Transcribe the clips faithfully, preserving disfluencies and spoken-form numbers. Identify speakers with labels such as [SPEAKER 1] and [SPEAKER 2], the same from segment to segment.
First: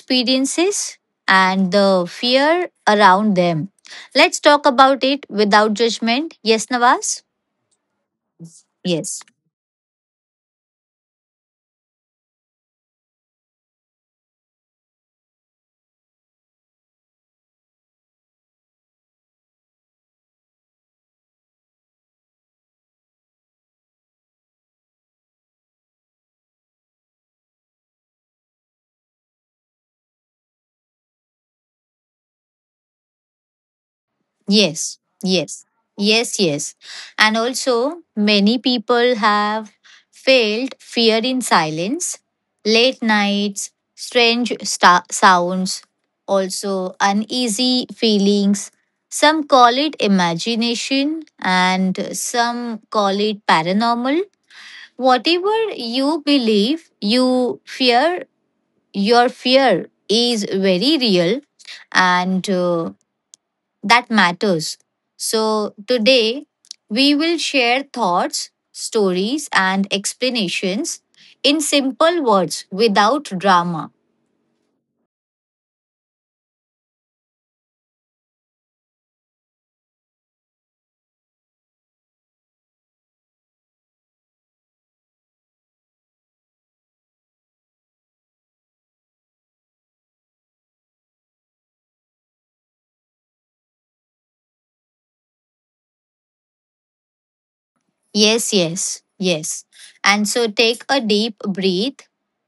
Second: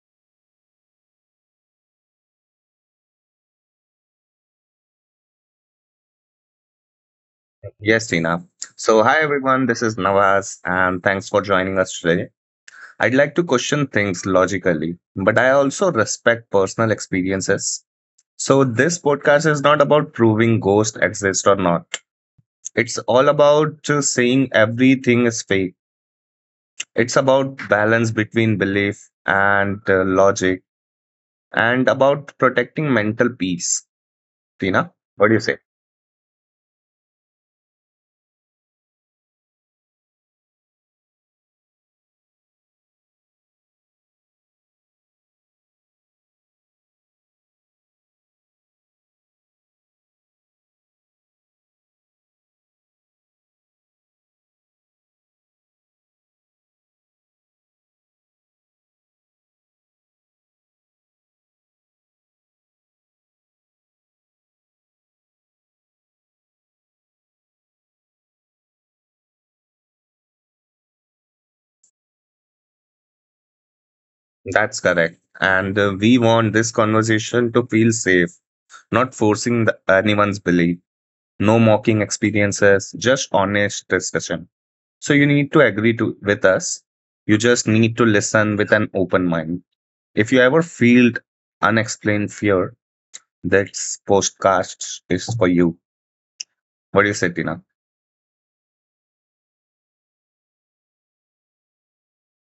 [SPEAKER 1] experiences, and the fear around them. Let's talk about it without judgment. Yes, Nawaz?
[SPEAKER 2] Yes, Tina. So, hi
[SPEAKER 1] Yes,
[SPEAKER 2] everyone, this is Nawaz, and thanks for joining us today. I'd like to question things logically, but I also respect personal experiences. So, this podcast is not about proving ghosts exist or not. It's all about just saying everything is fake. It's about balance between belief and uh, logic, and about protecting mental peace. Tina,
[SPEAKER 1] yes,
[SPEAKER 2] what do you say?
[SPEAKER 1] yes, yes, yes. And also, many people have felt fear in silence, late nights, strange sta- sounds, also uneasy feelings. Some call it imagination and some call it paranormal. Whatever you believe, you fear, your fear is very real, and uh, that matters. So, today we will share thoughts, stories, and explanations in simple words without drama.
[SPEAKER 2] That's correct. And uh, we want this conversation to feel safe, not forcing the, anyone's belief, no mocking experiences, just honest discussion. So you need to agree to with us. You just need to listen with an open mind. If you ever feel unexplained fear, this podcast is for you. What do you say, Tina?
[SPEAKER 1] Yes, yes, yes. And so take a deep breath,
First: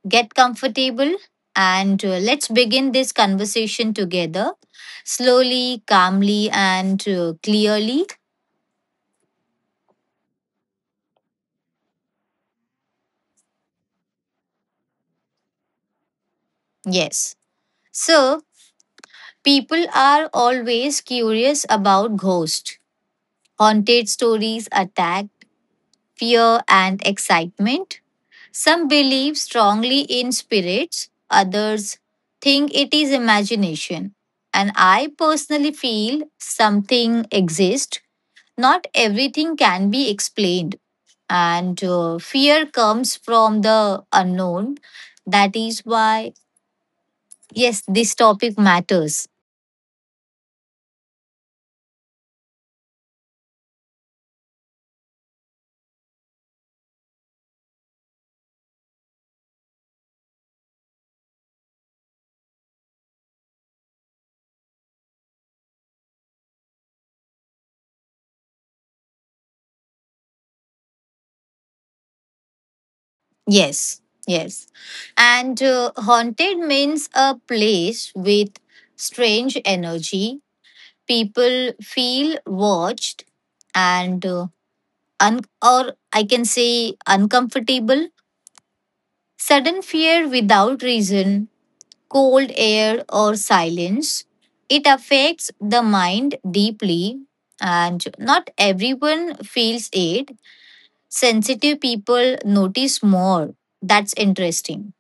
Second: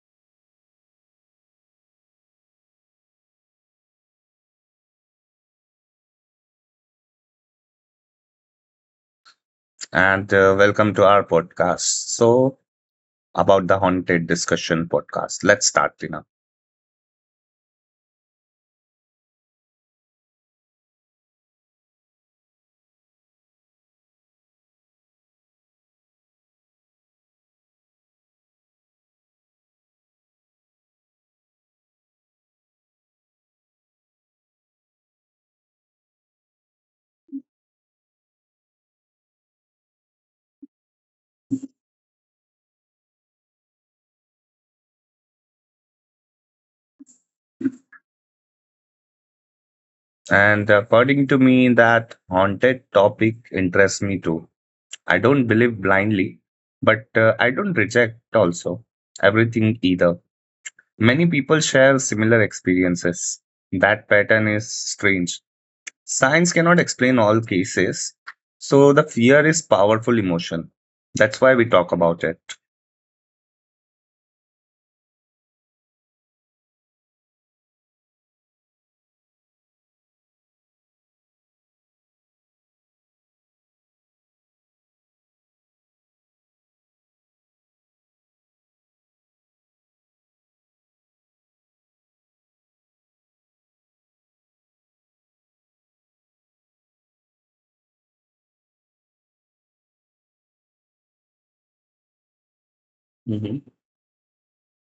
[SPEAKER 1] get comfortable, and uh, let's begin this conversation together slowly, calmly, and uh, clearly.
[SPEAKER 2] And uh, welcome to our podcast. So about the haunted discussion podcast. Let's start, Tina.
[SPEAKER 1] Yes. So, people are always curious about ghosts, haunted stories, attack, fear, and excitement. Some believe strongly in spirits, others think it is imagination. And I personally feel something exists. Not everything can be explained. And uh, fear comes from the unknown. That is why, yes, this topic matters.
[SPEAKER 2] And according to me, that haunted topic interests me too. I don't believe blindly, but uh, I don't reject also everything either. Many people share similar experiences. That pattern is strange. Science cannot explain all cases, so the fear is powerful emotion. That's why we talk about it.
[SPEAKER 1] Yes, yes. And uh, haunted means a place with strange energy, people feel watched and uh, un- or I can say uncomfortable, sudden fear without reason, cold air or silence. It affects the mind deeply, and not everyone feels it. Sensitive people notice more.
[SPEAKER 2] Mhm.
[SPEAKER 1] That's interesting.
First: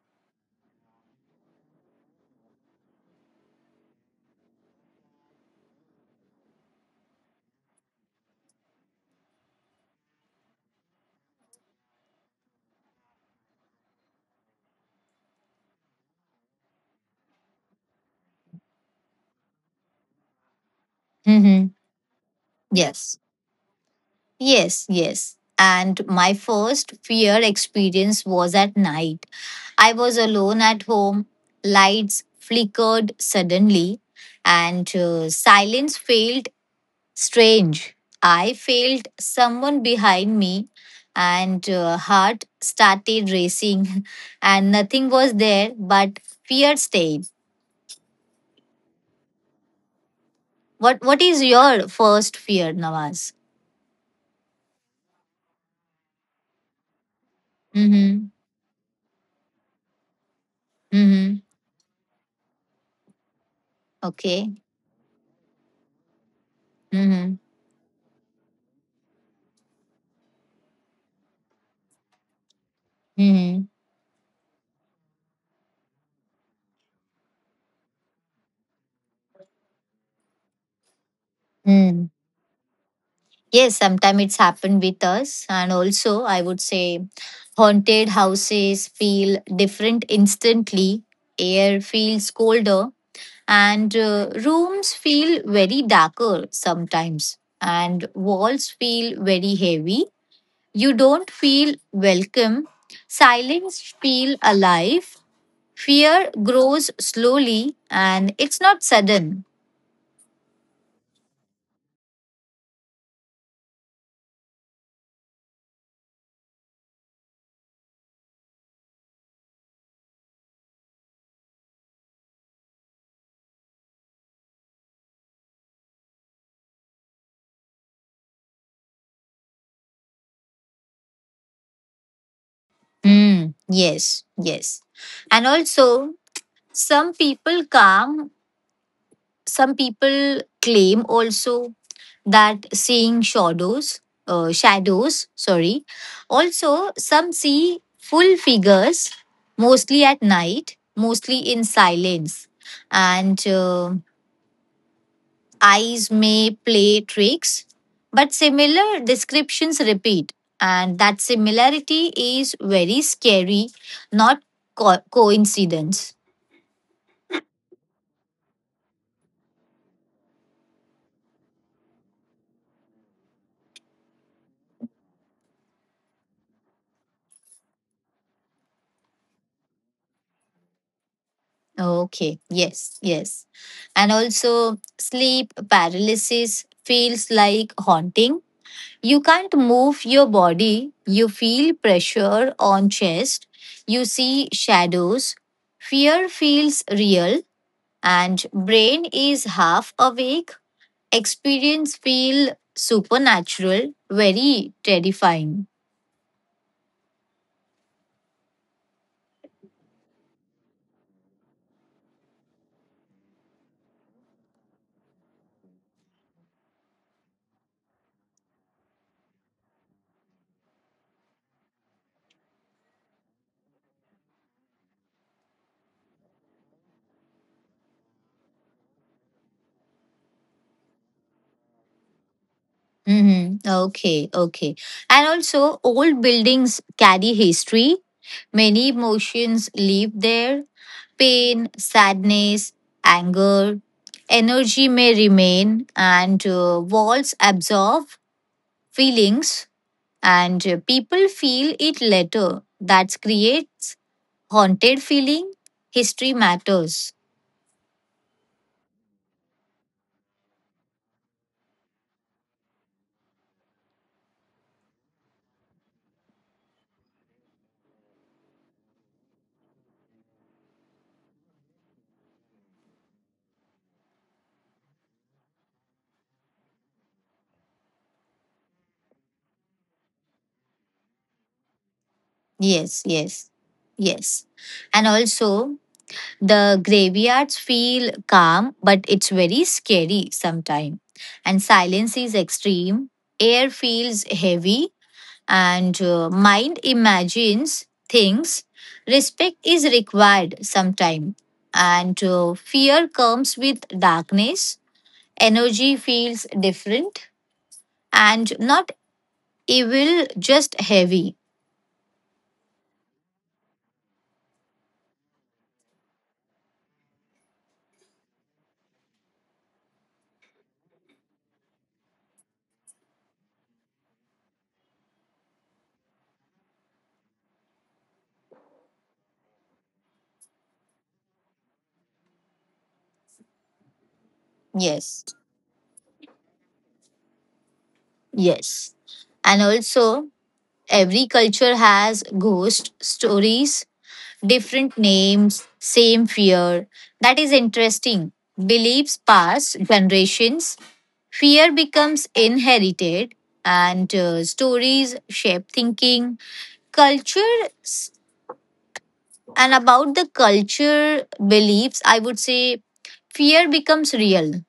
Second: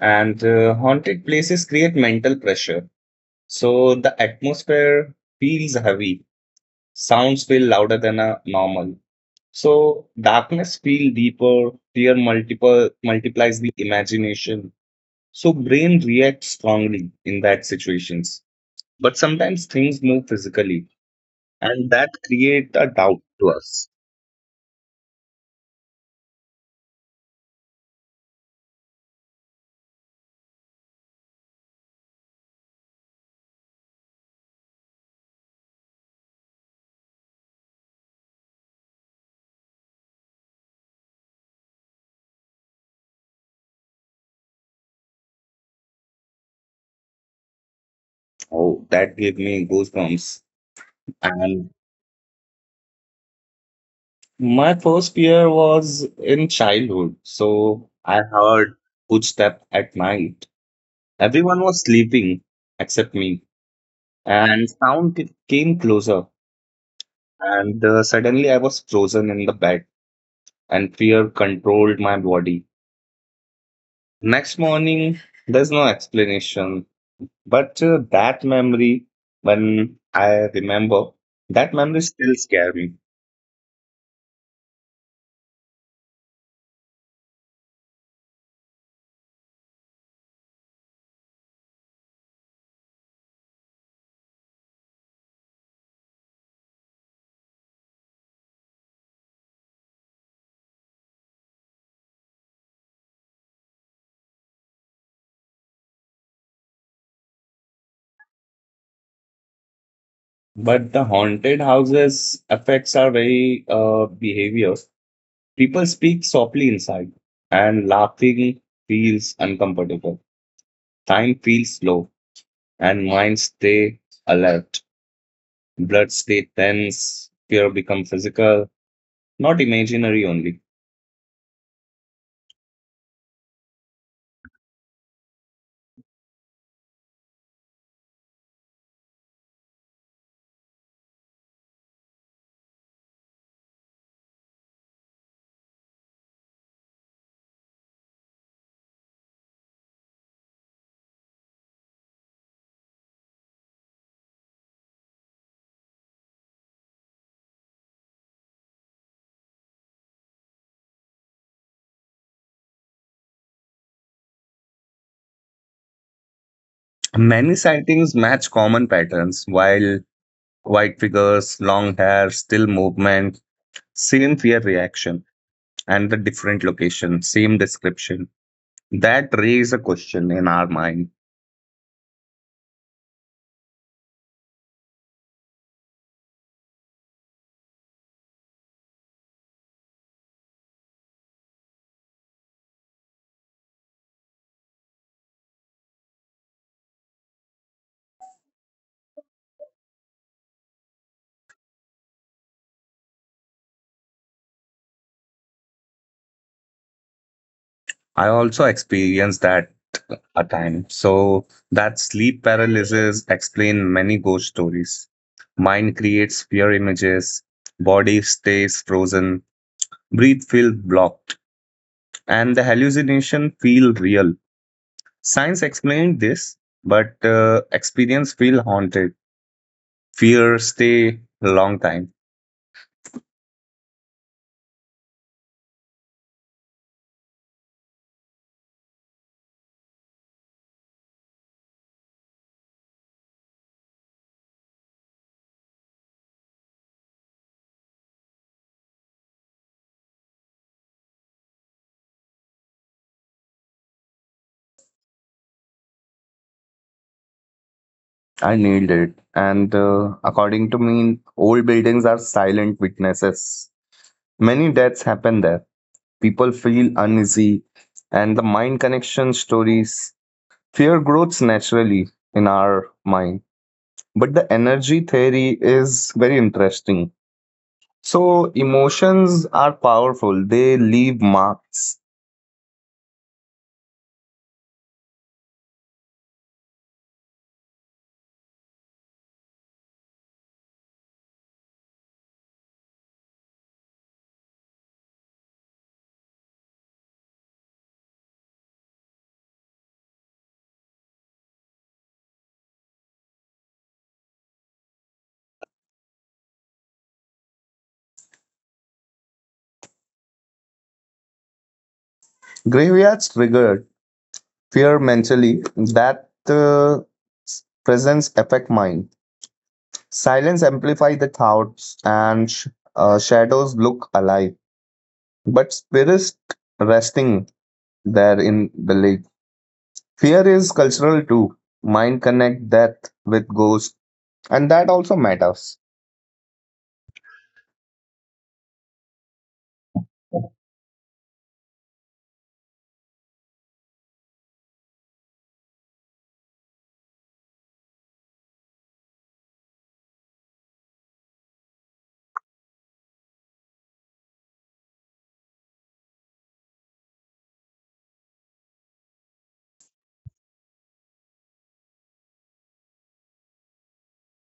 [SPEAKER 2] And uh, haunted places create mental pressure, so the atmosphere feels heavy. Sounds feel louder than a normal. So darkness feel deeper, fear multiple multiplies the imagination. So brain reacts strongly in that situations. But sometimes things move physically,
[SPEAKER 1] Mm-hmm.
[SPEAKER 2] and that create a
[SPEAKER 1] Yes,
[SPEAKER 2] doubt to us.
[SPEAKER 1] yes, yes. And my first fear experience was at night. I was alone at home. Lights flickered suddenly, and uh, silence felt strange. I felt someone behind me, and uh, heart started racing, and nothing was there, but fear stayed.
[SPEAKER 2] Oh, that gave me goosebumps.
[SPEAKER 1] What What is
[SPEAKER 2] And
[SPEAKER 1] your first fear, Nawaz?
[SPEAKER 2] my first fear was in childhood. So I
[SPEAKER 1] Mm-hmm.
[SPEAKER 2] heard footstep at night.
[SPEAKER 1] Mm-hmm.
[SPEAKER 2] Everyone was sleeping except me. And
[SPEAKER 1] Okay.
[SPEAKER 2] sound came closer.
[SPEAKER 1] Mm-hmm.
[SPEAKER 2] And uh, suddenly I was frozen in the bed and fear controlled my body.
[SPEAKER 1] Mm-hmm.
[SPEAKER 2] Next morning, there's no explanation, but uh, that memory, when I remember, that memory
[SPEAKER 1] Mm.
[SPEAKER 2] still scares me.
[SPEAKER 1] Yes, sometimes it's happened with us. And also, I would say haunted houses feel different instantly, air feels colder, and uh, rooms feel very darker sometimes, and walls feel very heavy. You don't feel welcome, silence feel alive, fear grows slowly, and it's not sudden.
[SPEAKER 2] But the haunted houses affects our very uh, behavior. People speak softly inside, and laughing feels uncomfortable. Time feels slow, and minds stay alert. Blood stay tense. Fear become physical, not imaginary only.
[SPEAKER 1] Hmm. Yes, yes. And also, some people calm, some people claim also that seeing shadows, uh, shadows, sorry. Also, some see full figures, mostly at night, mostly in silence. And uh, eyes may play tricks, but similar descriptions repeat. And that similarity is very scary, not co- coincidence.
[SPEAKER 2] Many sightings match common patterns, while white figures, long hair, still movement, same fear reaction, and the different location, same description. That raise a question in our mind.
[SPEAKER 1] Okay, yes, yes. And also, sleep paralysis feels like haunting. You can't move your body, you feel pressure on chest, you see shadows, fear feels real, and brain is half awake. Experience feel supernatural, very terrifying.
[SPEAKER 2] I also experienced that a time. So that sleep paralysis explain many ghost stories. Mind creates fear images, body stays frozen, breath feel blocked, and the hallucination feel real. Science explained this, but uh, experience feel haunted. Fear stay long time.
[SPEAKER 1] hmm Okay, okay. And also, old buildings carry history. Many emotions live there, pain, sadness, anger. Energy may remain, and uh, walls absorb feelings, and uh, people feel it later. That creates haunted feeling. History matters.
[SPEAKER 2] I nailed it. And uh, according to me, old buildings are silent witnesses. Many deaths happen there. People feel uneasy, and the mind connection stories. Fear grows naturally in our mind. But the energy theory is very interesting. So, emotions are powerful, they leave marks.
[SPEAKER 1] Yes, yes, yes. And also, the graveyards feel calm, but it's very scary sometimes. And silence is extreme. Air feels heavy, and uh, mind imagines things. Respect is required sometimes. And uh, fear comes with darkness. Energy feels different and not evil, just heavy.
[SPEAKER 2] Graveyards triggered fear mentally that uh, presence affect mind. Silence amplify the thoughts and sh- uh, shadows look alive, but spirits resting there in the lake. Fear is cultural too. Mind connect death with
[SPEAKER 1] Yes,
[SPEAKER 2] ghost, and that also matters.
[SPEAKER 1] yes. And also, every culture has ghost stories, different names, same fear. That is interesting. Beliefs pass generations, fear becomes inherited, and uh, stories shape thinking. Culture s- and about the culture beliefs, I would say fear becomes real.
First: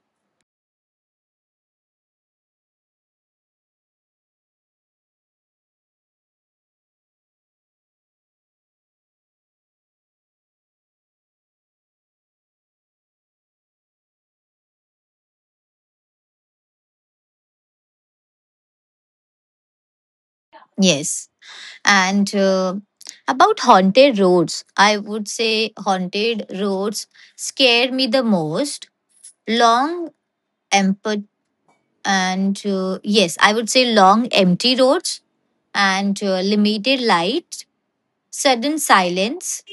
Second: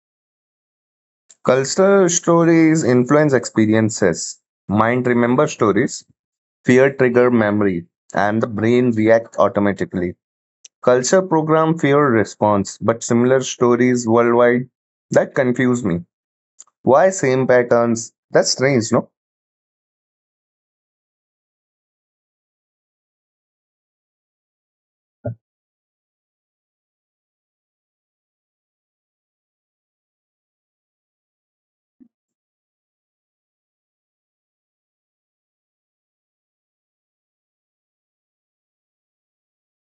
[SPEAKER 2] Cultural stories influence experiences. Mind remember stories. Fear trigger memory, and the brain react automatically. Culture program fear response, but similar stories worldwide. That confused me. Why same patterns? That's strange, no?
[SPEAKER 1] Yes. And uh, about haunted roads, I would say haunted roads scare me the most. Long, And uh, yes, I would say long empty roads and uh, limited light, sudden silence.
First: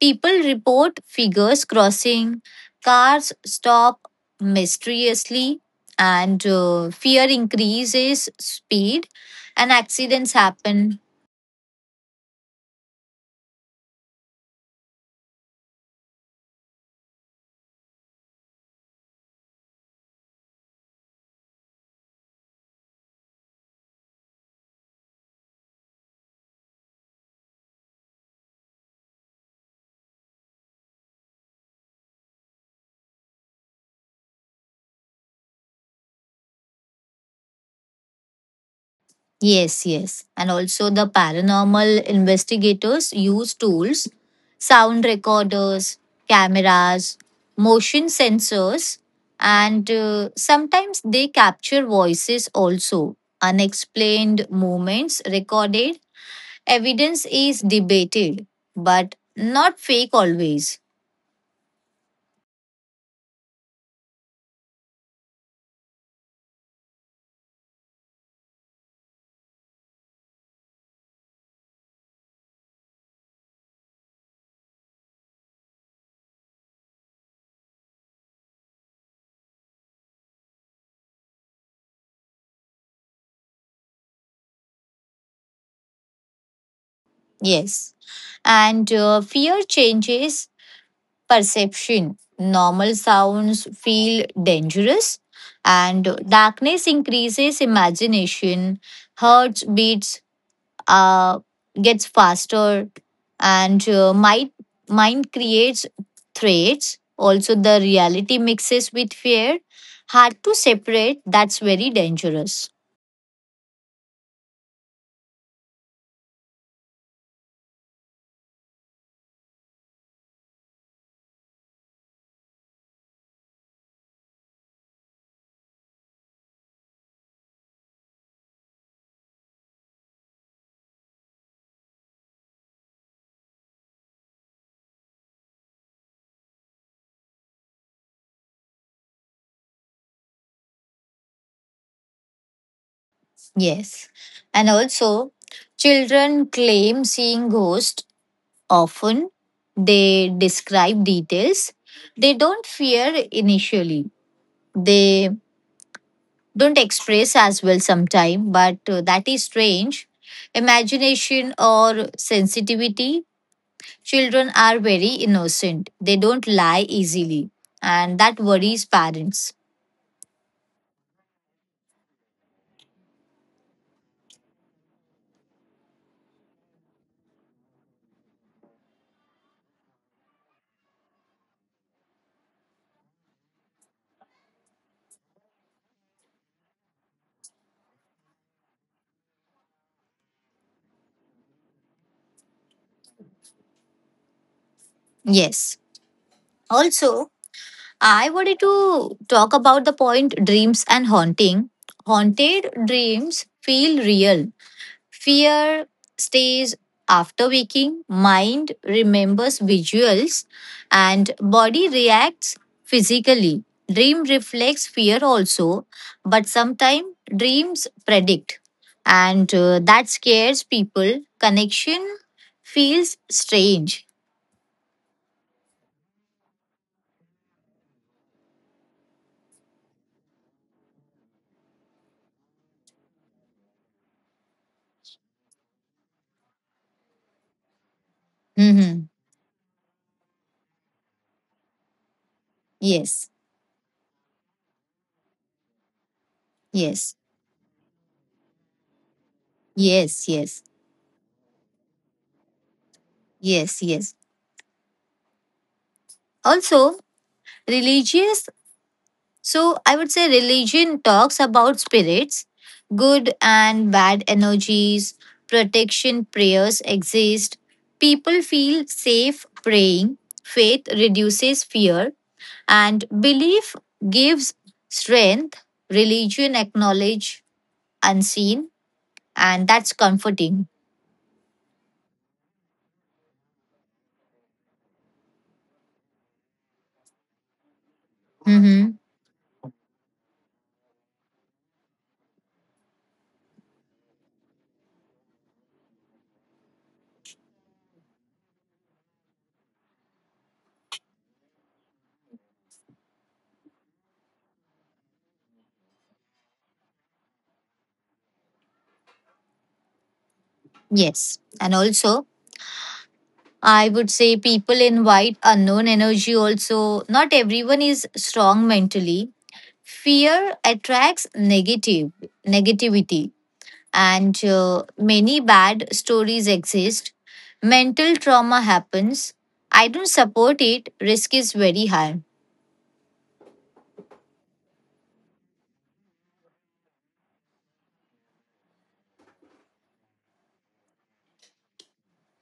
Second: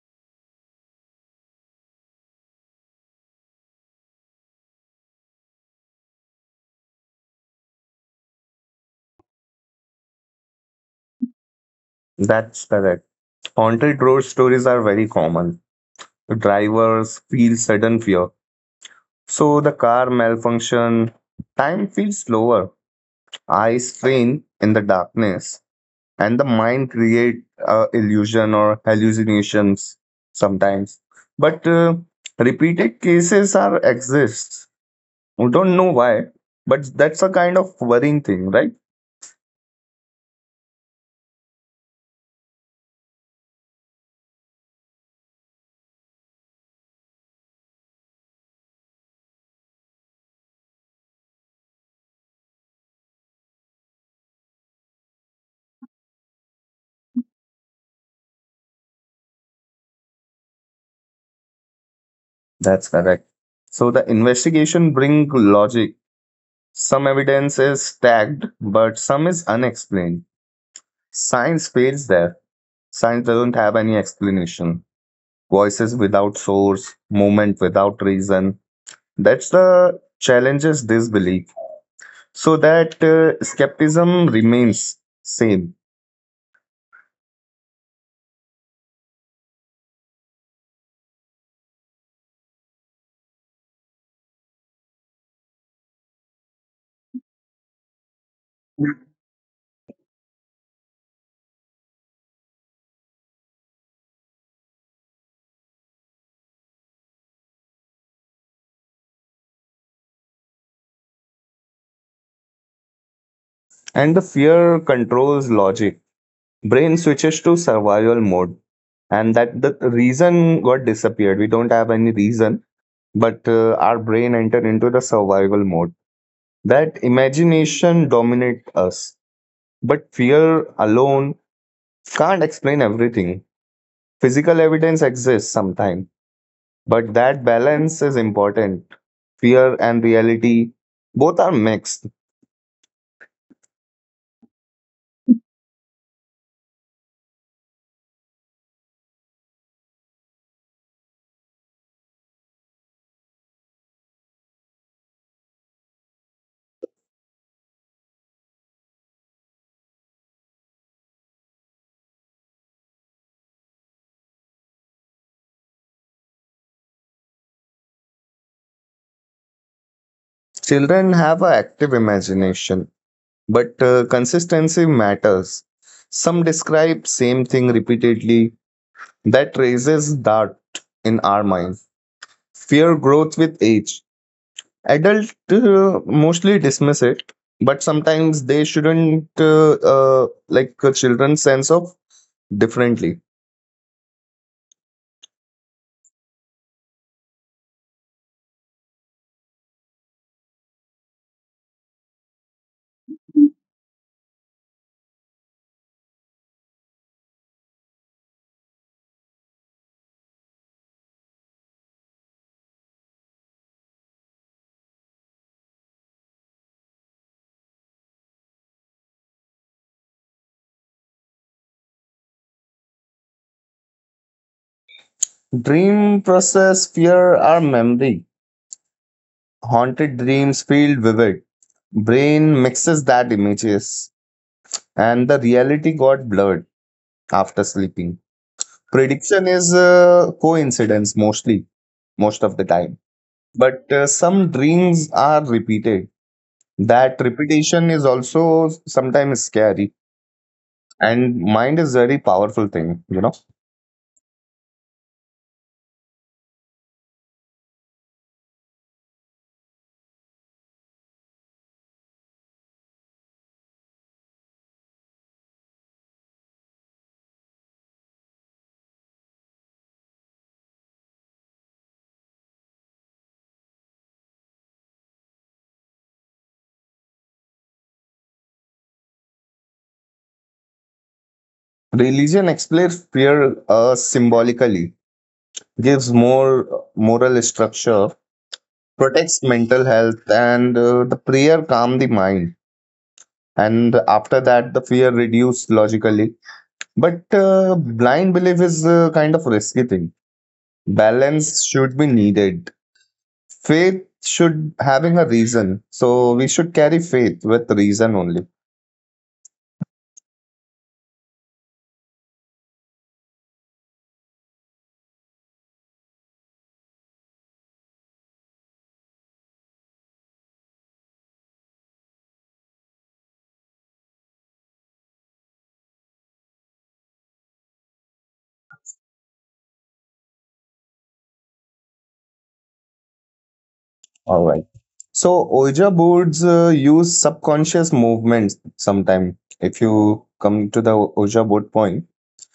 [SPEAKER 1] People report figures crossing, cars stop mysteriously, and uh, fear increases speed, and accidents happen.
[SPEAKER 2] That's correct. Haunted road stories are very common. Drivers feel sudden fear. So the car malfunction, time feels slower. Eyes strain in the darkness, and the mind create uh, illusion or hallucinations sometimes. But uh, repeated cases are exists. We don't know why, but that's a kind of worrying thing, right?
[SPEAKER 1] Yes, yes. And also, the paranormal investigators use tools, sound recorders, cameras, motion sensors, and uh, sometimes they capture voices also. Unexplained movements recorded. Evidence is debated, but not fake always.
[SPEAKER 2] That's correct. So the investigation bring logic. Some evidence is tagged, but some is unexplained. Science fails there. Science doesn't have any explanation. Voices without source, movement without reason. That's the challenges disbelief. So that uh, skepticism remains same,
[SPEAKER 1] Yes. And uh, fear changes perception. Normal sounds feel dangerous, and darkness increases imagination. Heart beats uh, gets faster, and uh, mind mind creates threats. Also, the reality mixes with fear. Hard to separate. That's very dangerous.
[SPEAKER 2] and the fear controls logic. Brain switches to survival mode, and that the reason got disappeared, we don't have any reason, but uh, our brain entered into the survival mode, that imagination dominate us, but fear alone can't explain everything. Physical evidence exists sometimes, but that balance is important. Fear and reality both are mixed.
[SPEAKER 1] Yes, and also children claim seeing ghosts. Often, they describe details, they don't fear initially. They don't express as well sometime, but uh, that is strange. Imagination or sensitivity. Children are very innocent. They don't lie easily, and that worries parents.
[SPEAKER 2] Children have an active imagination. But uh, consistency matters. Some describe same thing repeatedly. That raises doubt in our mind. Fear growth with age. Adult uh, mostly dismiss it, but sometimes they shouldn't uh, uh, like uh, children's sense of differently.
[SPEAKER 1] Yes. Also, I wanted to talk about the point dreams and haunting. Haunted dreams feel real. Fear stays after waking, mind remembers visuals, and body reacts physically. Dream reflects fear also, but sometimes dreams predict, and uh, that scares people. Connection feels strange.
[SPEAKER 2] Dream process fear are memory. Haunted dreams feel vivid. Brain mixes that images and the reality got blurred after sleeping.
[SPEAKER 1] hmm
[SPEAKER 2] Prediction is uh, coincidence mostly, most of the time.
[SPEAKER 1] Yes,
[SPEAKER 2] But uh, some dreams are repeated. That
[SPEAKER 1] yes,
[SPEAKER 2] repetition is also sometimes scary.
[SPEAKER 1] yes, yes,
[SPEAKER 2] And mind is very powerful thing, you know.
[SPEAKER 1] yes, yes. Also, religious, so I would say religion talks about spirits, good and bad energies, protection prayers exist. People feel safe praying, faith reduces fear, and belief gives strength. Religion acknowledge unseen, and that's comforting.
[SPEAKER 2] Religion explains fear uh, symbolically, gives more uh, moral structure,
[SPEAKER 1] Mhm.
[SPEAKER 2] protects mental health, and uh, the prayer calm the mind. And after that, the fear reduced logically. But uh, blind belief is uh, kind of risky thing. Balance should be needed. Faith should having a reason. So we should carry faith with reason only.
[SPEAKER 1] Yes, and also I would say people invite unknown energy. Also, not everyone is strong mentally. Fear attracts negative negativity, and uh, many bad stories exist. Mental trauma happens. I don't support it. Risk is very high.
[SPEAKER 2] All right. So Ouija boards uh, use subconscious movements sometime. If you come to the Ouija board point,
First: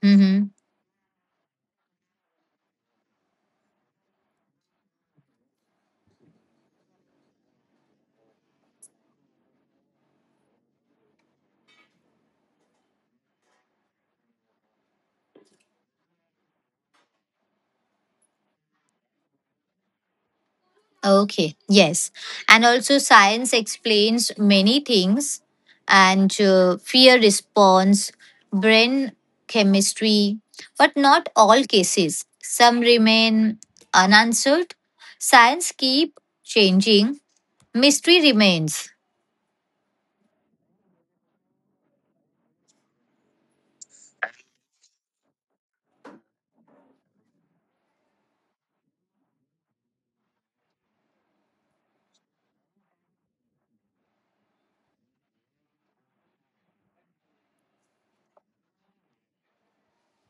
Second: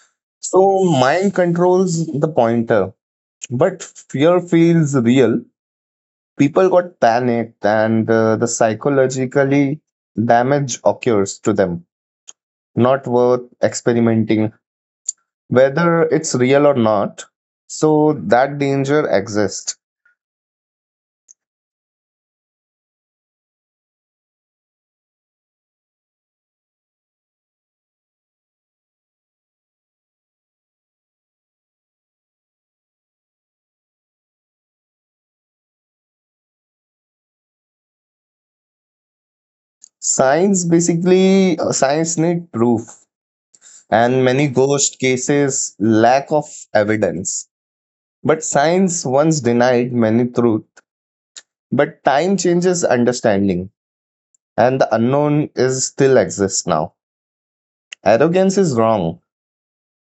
[SPEAKER 1] Mm-hmm.
[SPEAKER 2] so mind controls the pointer, but fear feels real. People got panicked, and uh, the psychologically damage occurs to them. Not worth experimenting whether it's real or not, so that danger exists.
[SPEAKER 1] Okay. Yes, and also science explains many things, and uh, fear response, brain chemistry, but not all cases. Some remain unanswered. Science keep changing. Mystery remains.
[SPEAKER 2] Science basically uh, science need proof and many ghost cases lack of evidence, but science once denied many truth, but time changes understanding, and the unknown is still exists now. Arrogance is wrong,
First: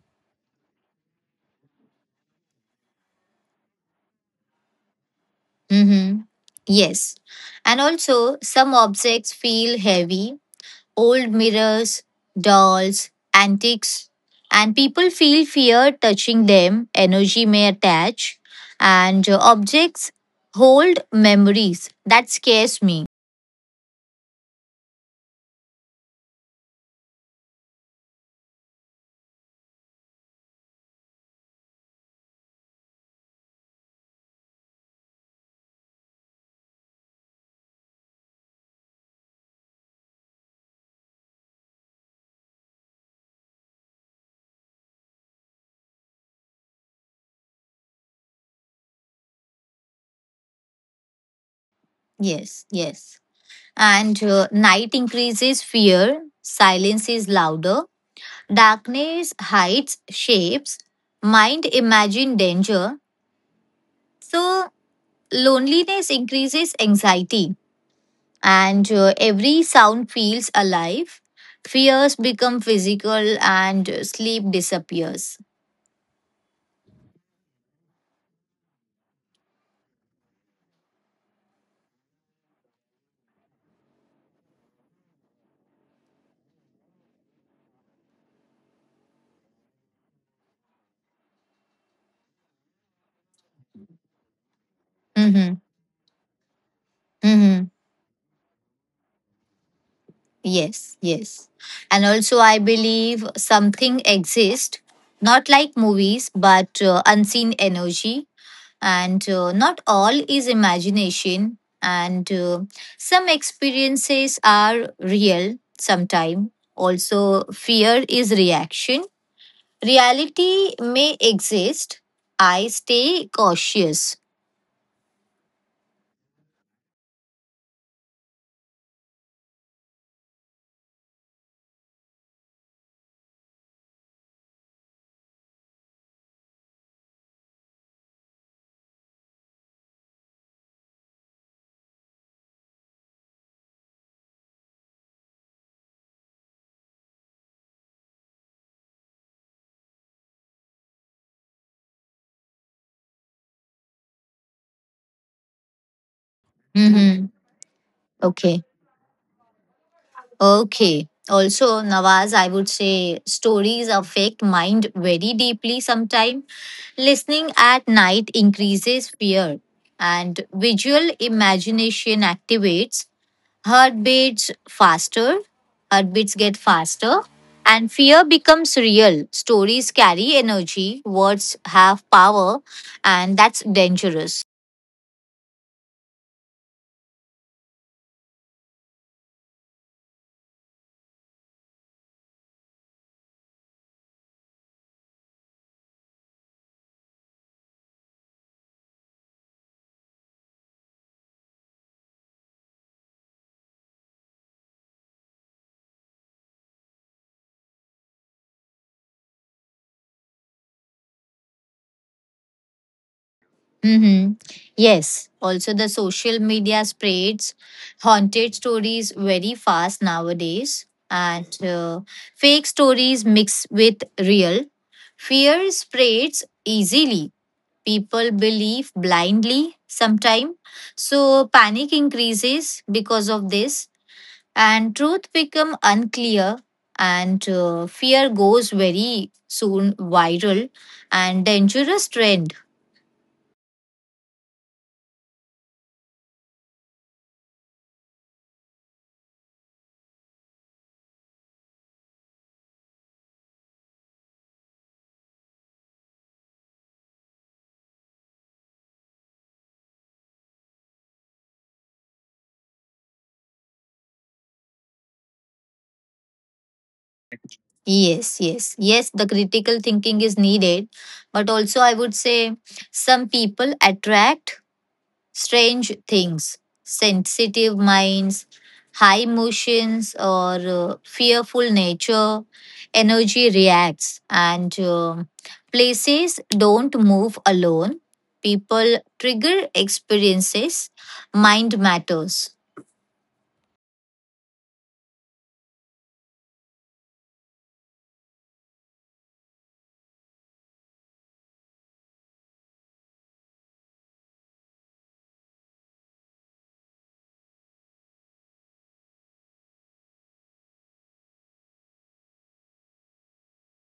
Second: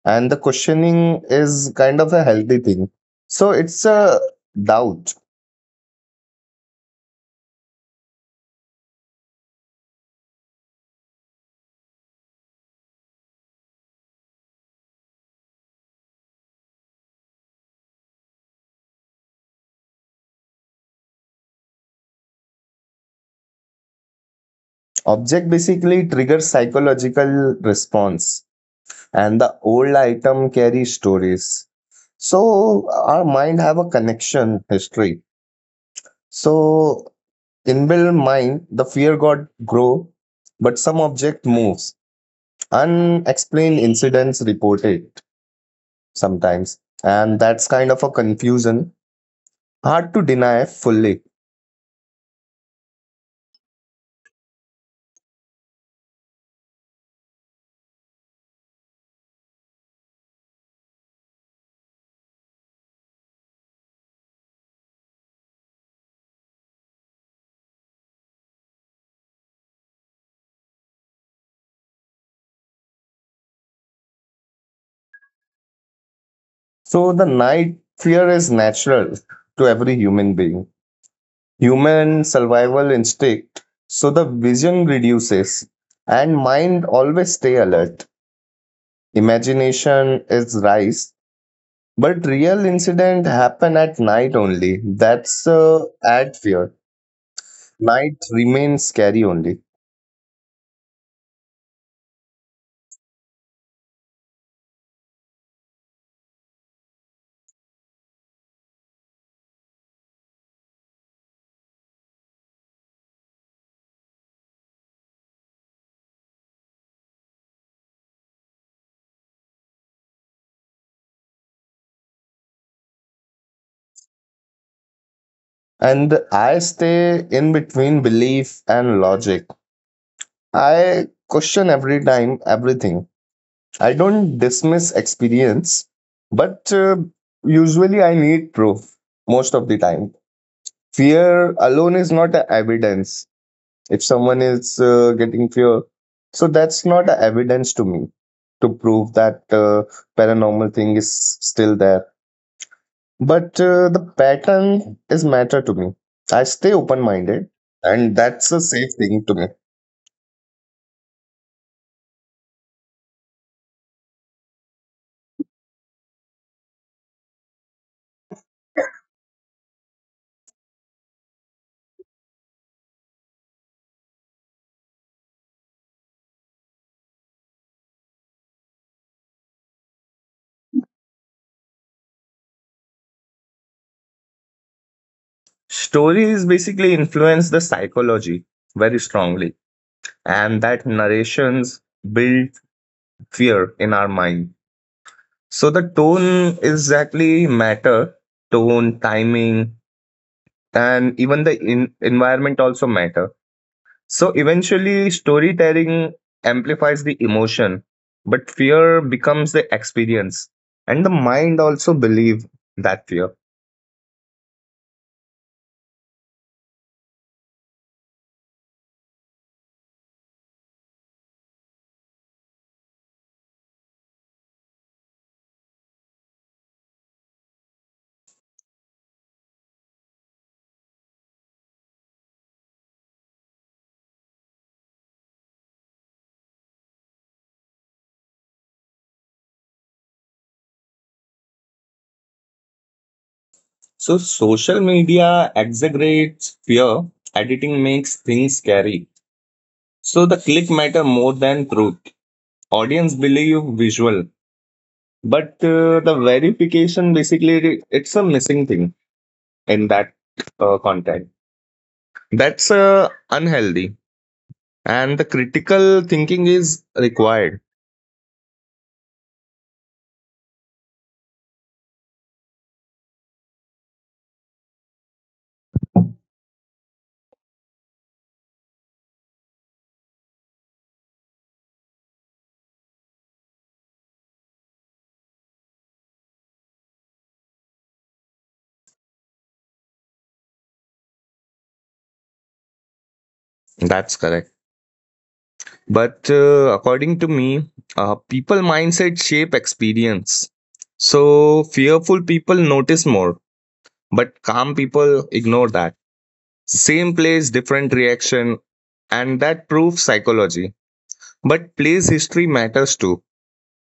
[SPEAKER 2] and the questioning is kind of a healthy thing. So it's a doubt.
[SPEAKER 1] hmm Yes. And also, some objects feel heavy, old mirrors, dolls, antiques, and people feel fear touching them. Energy may attach, and uh, objects hold memories. That scares me.
[SPEAKER 2] Object basically triggers psychological response, and the old item carry stories, so our mind have a connection history. So inbuilt mind the fear got grow, but some object moves, unexplained incidents reported sometimes, and that's kind of a confusion, hard to deny fully.
[SPEAKER 1] Yes, yes. And uh, night increases fear, silence is louder, darkness hides shapes, mind imagine danger. So loneliness increases anxiety, and uh, every sound feels alive. Fears become physical, and uh, sleep disappears.
[SPEAKER 2] So the night fear is natural to every human being, human survival instinct. So the vision reduces and mind always stay alert, imagination is rise, but real incident happen at night only. That's
[SPEAKER 1] Mm-hmm.
[SPEAKER 2] uh, add fear.
[SPEAKER 1] Mm-hmm.
[SPEAKER 2] Night remains scary only.
[SPEAKER 1] Yes, yes. And also, I believe something exists, not like movies, but uh, unseen energy. And uh, not all is imagination, and uh, some experiences are real sometime. Also, fear is reaction. Reality may exist. I stay cautious.
[SPEAKER 2] And I stay in between belief and logic. I question every time everything. I don't dismiss experience, but uh, usually I need proof most of the time. Fear alone is not a evidence. If someone is uh, getting fear, so that's not a evidence to me to prove that uh, paranormal thing is still there. But uh, the pattern is matter to me. I stay open
[SPEAKER 1] Mm-hmm.
[SPEAKER 2] minded, and that's a
[SPEAKER 1] Okay.
[SPEAKER 2] safe thing to me.
[SPEAKER 1] Okay. Also, Nawaz, I would say stories affect mind very deeply sometimes. Listening at night increases fear, and visual imagination activates, heartbeats faster. Heartbeats get faster, and fear becomes real. Stories carry energy, words have power, and that's dangerous.
[SPEAKER 2] Stories basically influence the psychology very strongly, and that narrations build fear in our mind. So the tone exactly matter, tone, timing, and even the in- environment also matter. So eventually, storytelling amplifies the emotion, but fear becomes the experience, and the mind also believe that fear.
[SPEAKER 1] Mm-hmm. Yes. Also, the social media spreads haunted stories very fast nowadays, and uh, fake stories mix with real. Fear spreads easily. People believe blindly sometimes. So panic increases because of this, and truth become unclear, and uh, fear goes very soon viral and dangerous trend.
[SPEAKER 2] So social media exaggerates fear. Editing makes things scary. So the click matter more than truth. Audience believe visual, but uh, the verification basically it- it's a missing thing in that uh, content. That's uh, unhealthy, and the critical thinking is required.
[SPEAKER 1] Yes, yes, yes, the critical thinking is needed. But also, I would say some people attract strange things, sensitive minds, high emotions, or uh, fearful nature. Energy reacts, and uh, places don't move alone. People trigger experiences, mind matters.
[SPEAKER 2] That's correct. But uh, according to me, uh, people mindset shape experience. So fearful people notice more, but calm people ignore that. Same place, different reaction, and that proves psychology. But place history matters too,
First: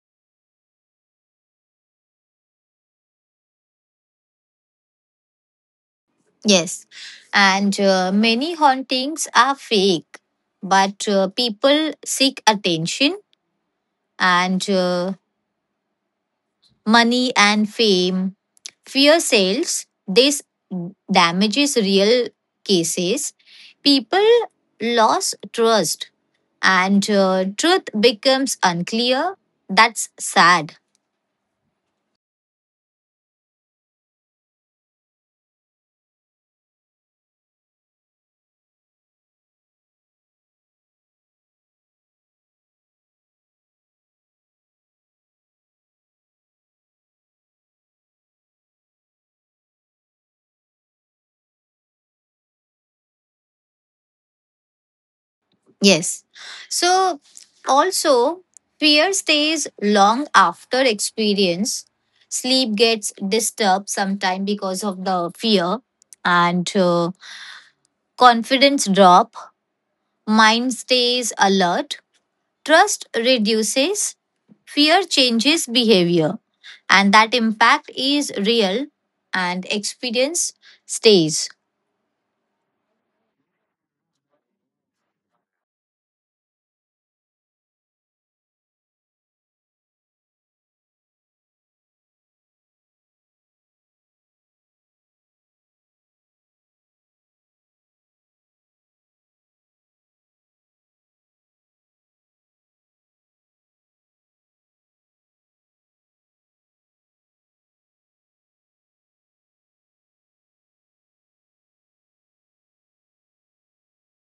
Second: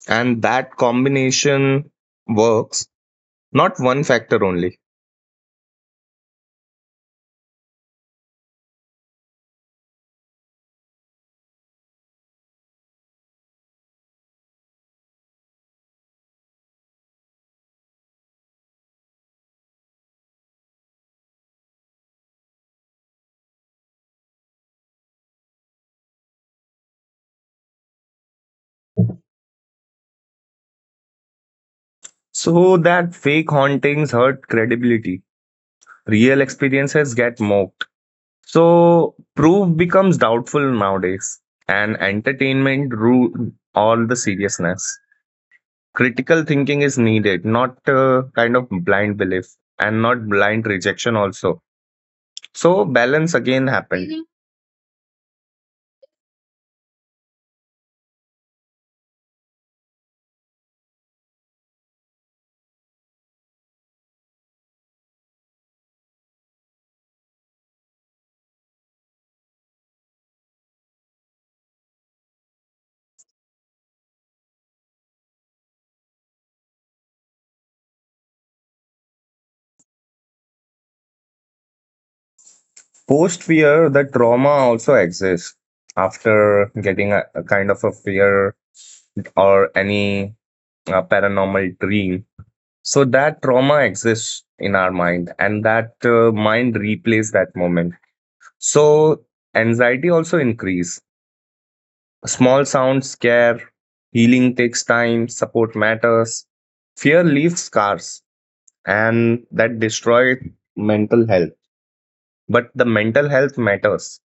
[SPEAKER 2] and that combination works, not one factor only.
[SPEAKER 1] Yes, and uh, many hauntings are fake, but uh, people seek attention and uh, money and fame. Fear sells, this damages real cases. People lose trust, and uh, truth becomes unclear. That's sad.
[SPEAKER 2] So that fake hauntings hurt credibility. Real experiences get mocked. So proof becomes doubtful nowadays, and entertainment rules all the seriousness. Critical thinking is needed, not uh, kind of blind belief and not blind rejection also. So balance again happened.
[SPEAKER 1] Yes. So also fear stays long after experience. Sleep gets disturbed sometime because of the fear and uh, confidence drop. Mind stays alert. Trust reduces. Fear changes behavior. And that impact is real and experience stays.
[SPEAKER 2] Post fear, the trauma also exists after getting a, a kind of a fear or any uh, paranormal dream. So that trauma exists in our mind, and that uh, mind replays that moment. So anxiety also increase. Small sounds scare. Healing takes time. Support matters. Fear leaves scars, and that destroys mental health. But the mental health matters.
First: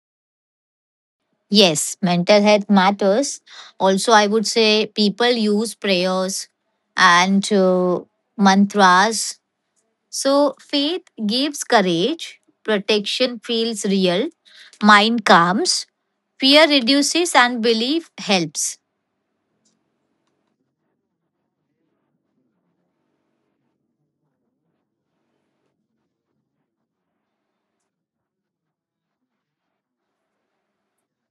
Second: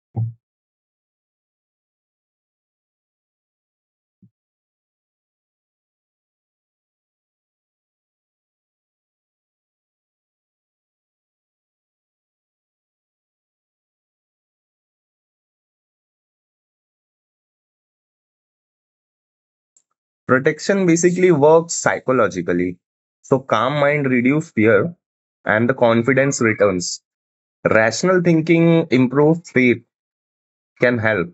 [SPEAKER 1] Yes, mental health matters. Also, I would say people use prayers and uh, mantras. So, faith gives courage, protection feels real, mind calms, fear reduces, and belief helps.
[SPEAKER 2] Protection basically works psychologically. So calm mind reduce fear, and the confidence returns. Rational thinking, improved faith can help,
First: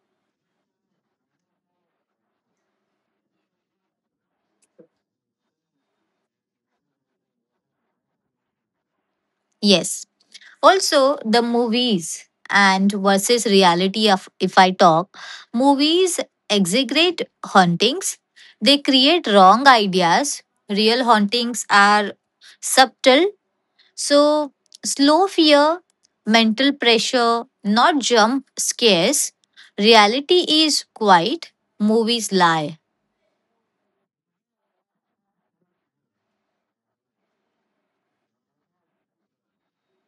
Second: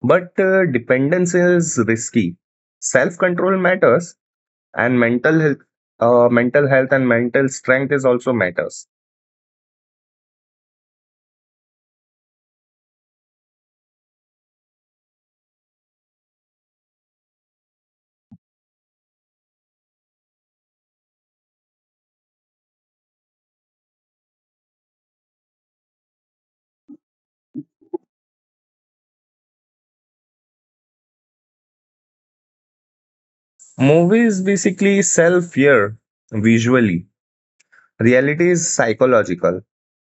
[SPEAKER 2] but uh, dependence is risky. Self-control matters, and mental health, uh, mental health and mental strength is also matters.
[SPEAKER 1] Yes. Also, the movies and versus reality of if I talk, movies exaggerate hauntings. They create wrong ideas. Real hauntings are subtle. So slow fear, mental pressure, not jump scares. Reality is quiet. Movies lie.
[SPEAKER 2] Movies basically sell fear visually. Reality is psychological,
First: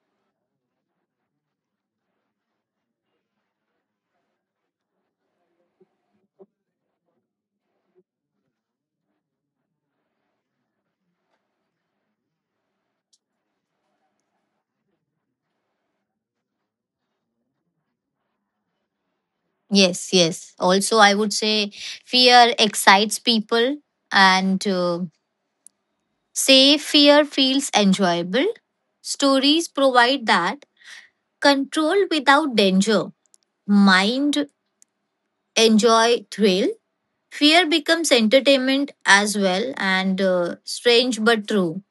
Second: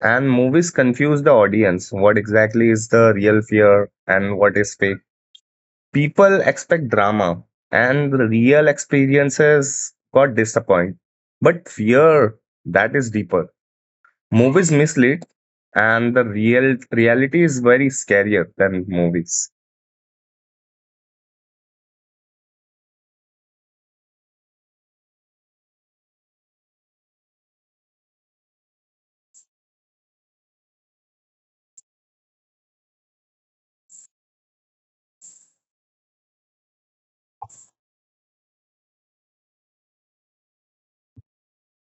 [SPEAKER 2] and movies confuse the audience. What exactly is the real fear and what is fake? People expect drama, and the real experiences got disappointed. But fear that is deeper. Movies mislead, and the real reality is very scarier than movies.
[SPEAKER 1] Yes, yes. Also, I would say fear excites people and uh, say fear feels enjoyable. Stories provide that control without danger. Mind enjoy thrill. Fear becomes entertainment as well and uh, strange but true.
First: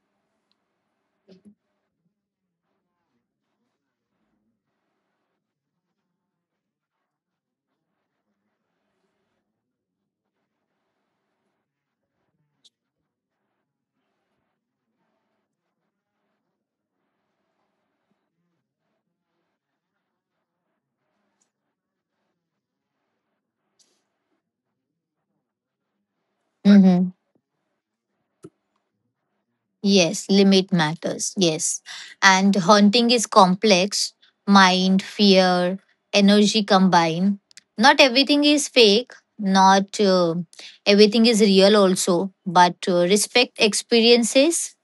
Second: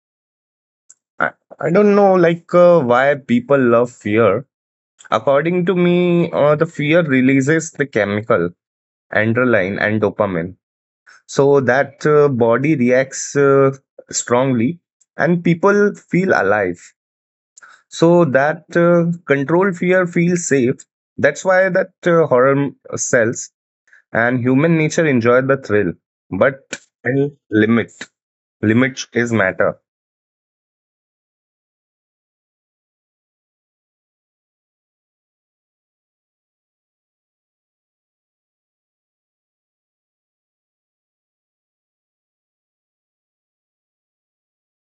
[SPEAKER 2] I, I don't know, like uh, why people love fear. According to me, uh, the fear releases the chemical adrenaline and dopamine, so that uh, body reacts uh, strongly, and people feel alive. So that uh, control fear feels safe. That's why that uh, horror sells, and human nature enjoy the thrill. But in limit, limit is matter.
[SPEAKER 1] Yes, limit matters. Yes. And haunting is complex. Mind, fear, energy combine. Not everything is fake. Not uh, everything is real, also. But uh, respect experiences.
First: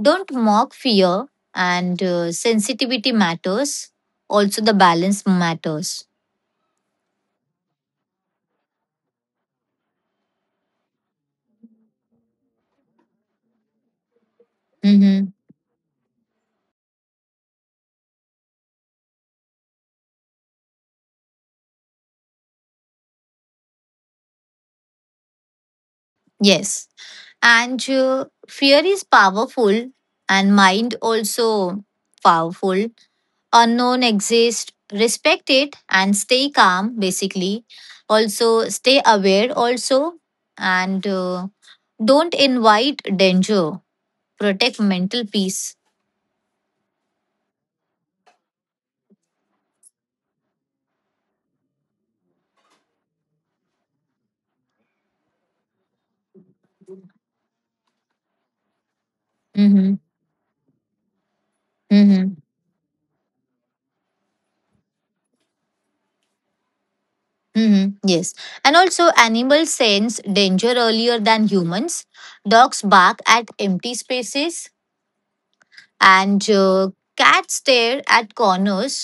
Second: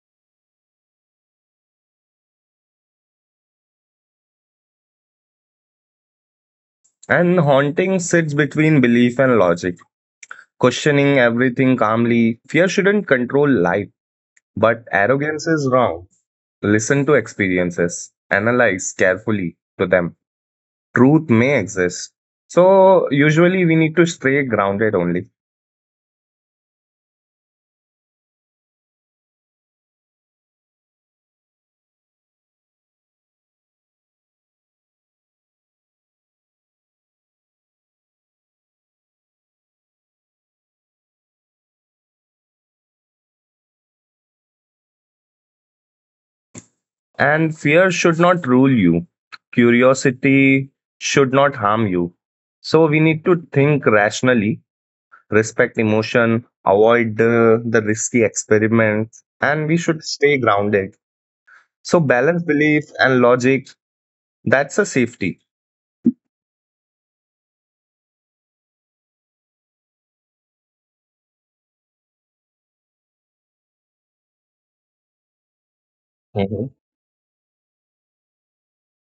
[SPEAKER 1] Don't mock fear. And uh, sensitivity matters. Also, the balance matters.
[SPEAKER 2] And haunting sits between belief and logic, questioning everything calmly. Fear shouldn't control life, but
[SPEAKER 1] Mm-hmm.
[SPEAKER 2] arrogance is wrong. Listen to experiences, analyze carefully to them. Truth may exist. So usually we need to stay grounded only.
[SPEAKER 1] Yes. And uh, fear is powerful, and mind also powerful, unknown exists, respect it and stay calm, basically. Also, stay aware, also, and uh, don't invite danger. Protect mental peace.
[SPEAKER 2] And fear should not rule you. Curiosity should not harm you. So we need to think rationally, respect emotion, avoid uh, the risky experiments, and we
[SPEAKER 1] Mm-hmm.
[SPEAKER 2] should stay grounded. So
[SPEAKER 1] Mm-hmm.
[SPEAKER 2] balance belief and logic, that's a safety.
[SPEAKER 1] Mm-hmm. Yes. And also, animals sense danger earlier than humans. Dogs bark at empty spaces, and
[SPEAKER 2] Mhm.
[SPEAKER 1] uh, cats stare at corners,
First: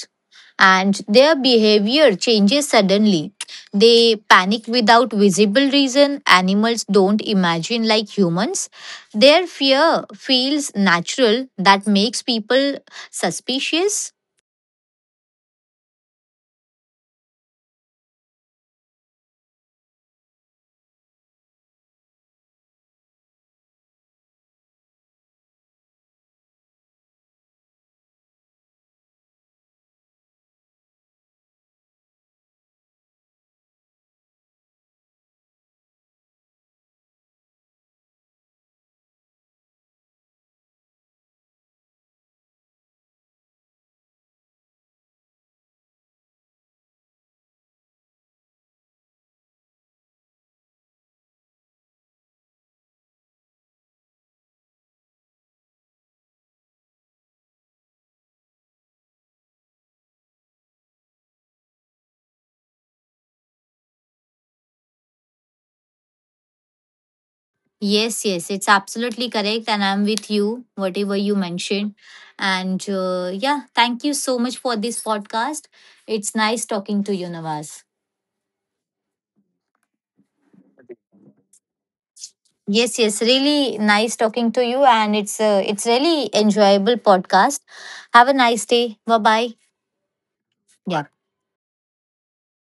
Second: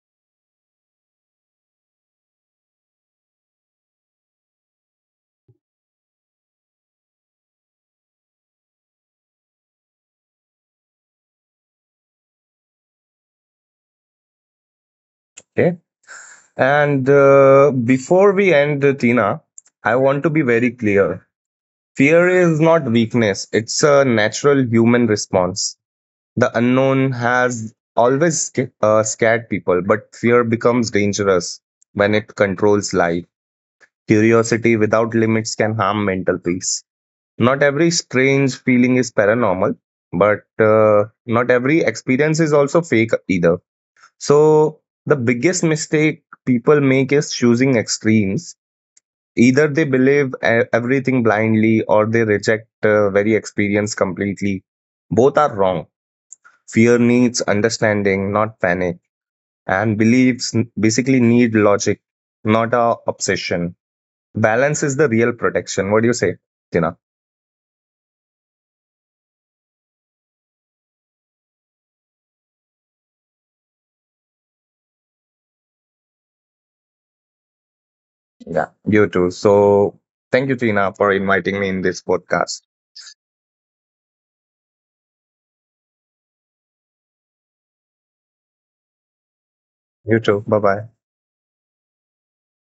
[SPEAKER 1] and their behavior changes suddenly. They panic without visible reason. Animals don't imagine like humans. Their fear feels natural, that makes people suspicious.
[SPEAKER 2] Okay. And uh, before we end, uh, Tina, I want to be very clear. Fear is not weakness, it's a natural human response. The unknown has always sca- uh, scared people, but fear becomes dangerous when it controls life. Curiosity without limits can harm mental peace. Not every strange feeling is paranormal, but uh, not every experience is also fake either. So, the biggest mistake people make is choosing extremes. Either they believe e- everything blindly or they reject uh, very experience completely. Both are wrong. Fear needs understanding, not panic, and beliefs n- basically need logic, not a obsession. Balance is the real protection. What do you say, Tina?
[SPEAKER 1] Yes, yes, it's absolutely correct, and I'm with you, whatever you mentioned. And uh, yeah, thank you so much for this podcast. It's nice talking to you, Nawaz.
[SPEAKER 2] Yeah. You too. So thank you, Tina, for inviting me in this podcast.
[SPEAKER 1] Yes, yes, really nice talking to you, and it's a, it's really enjoyable podcast. Have a nice day. Bye bye.
[SPEAKER 2] You too. Bye bye.
[SPEAKER 1] Yeah.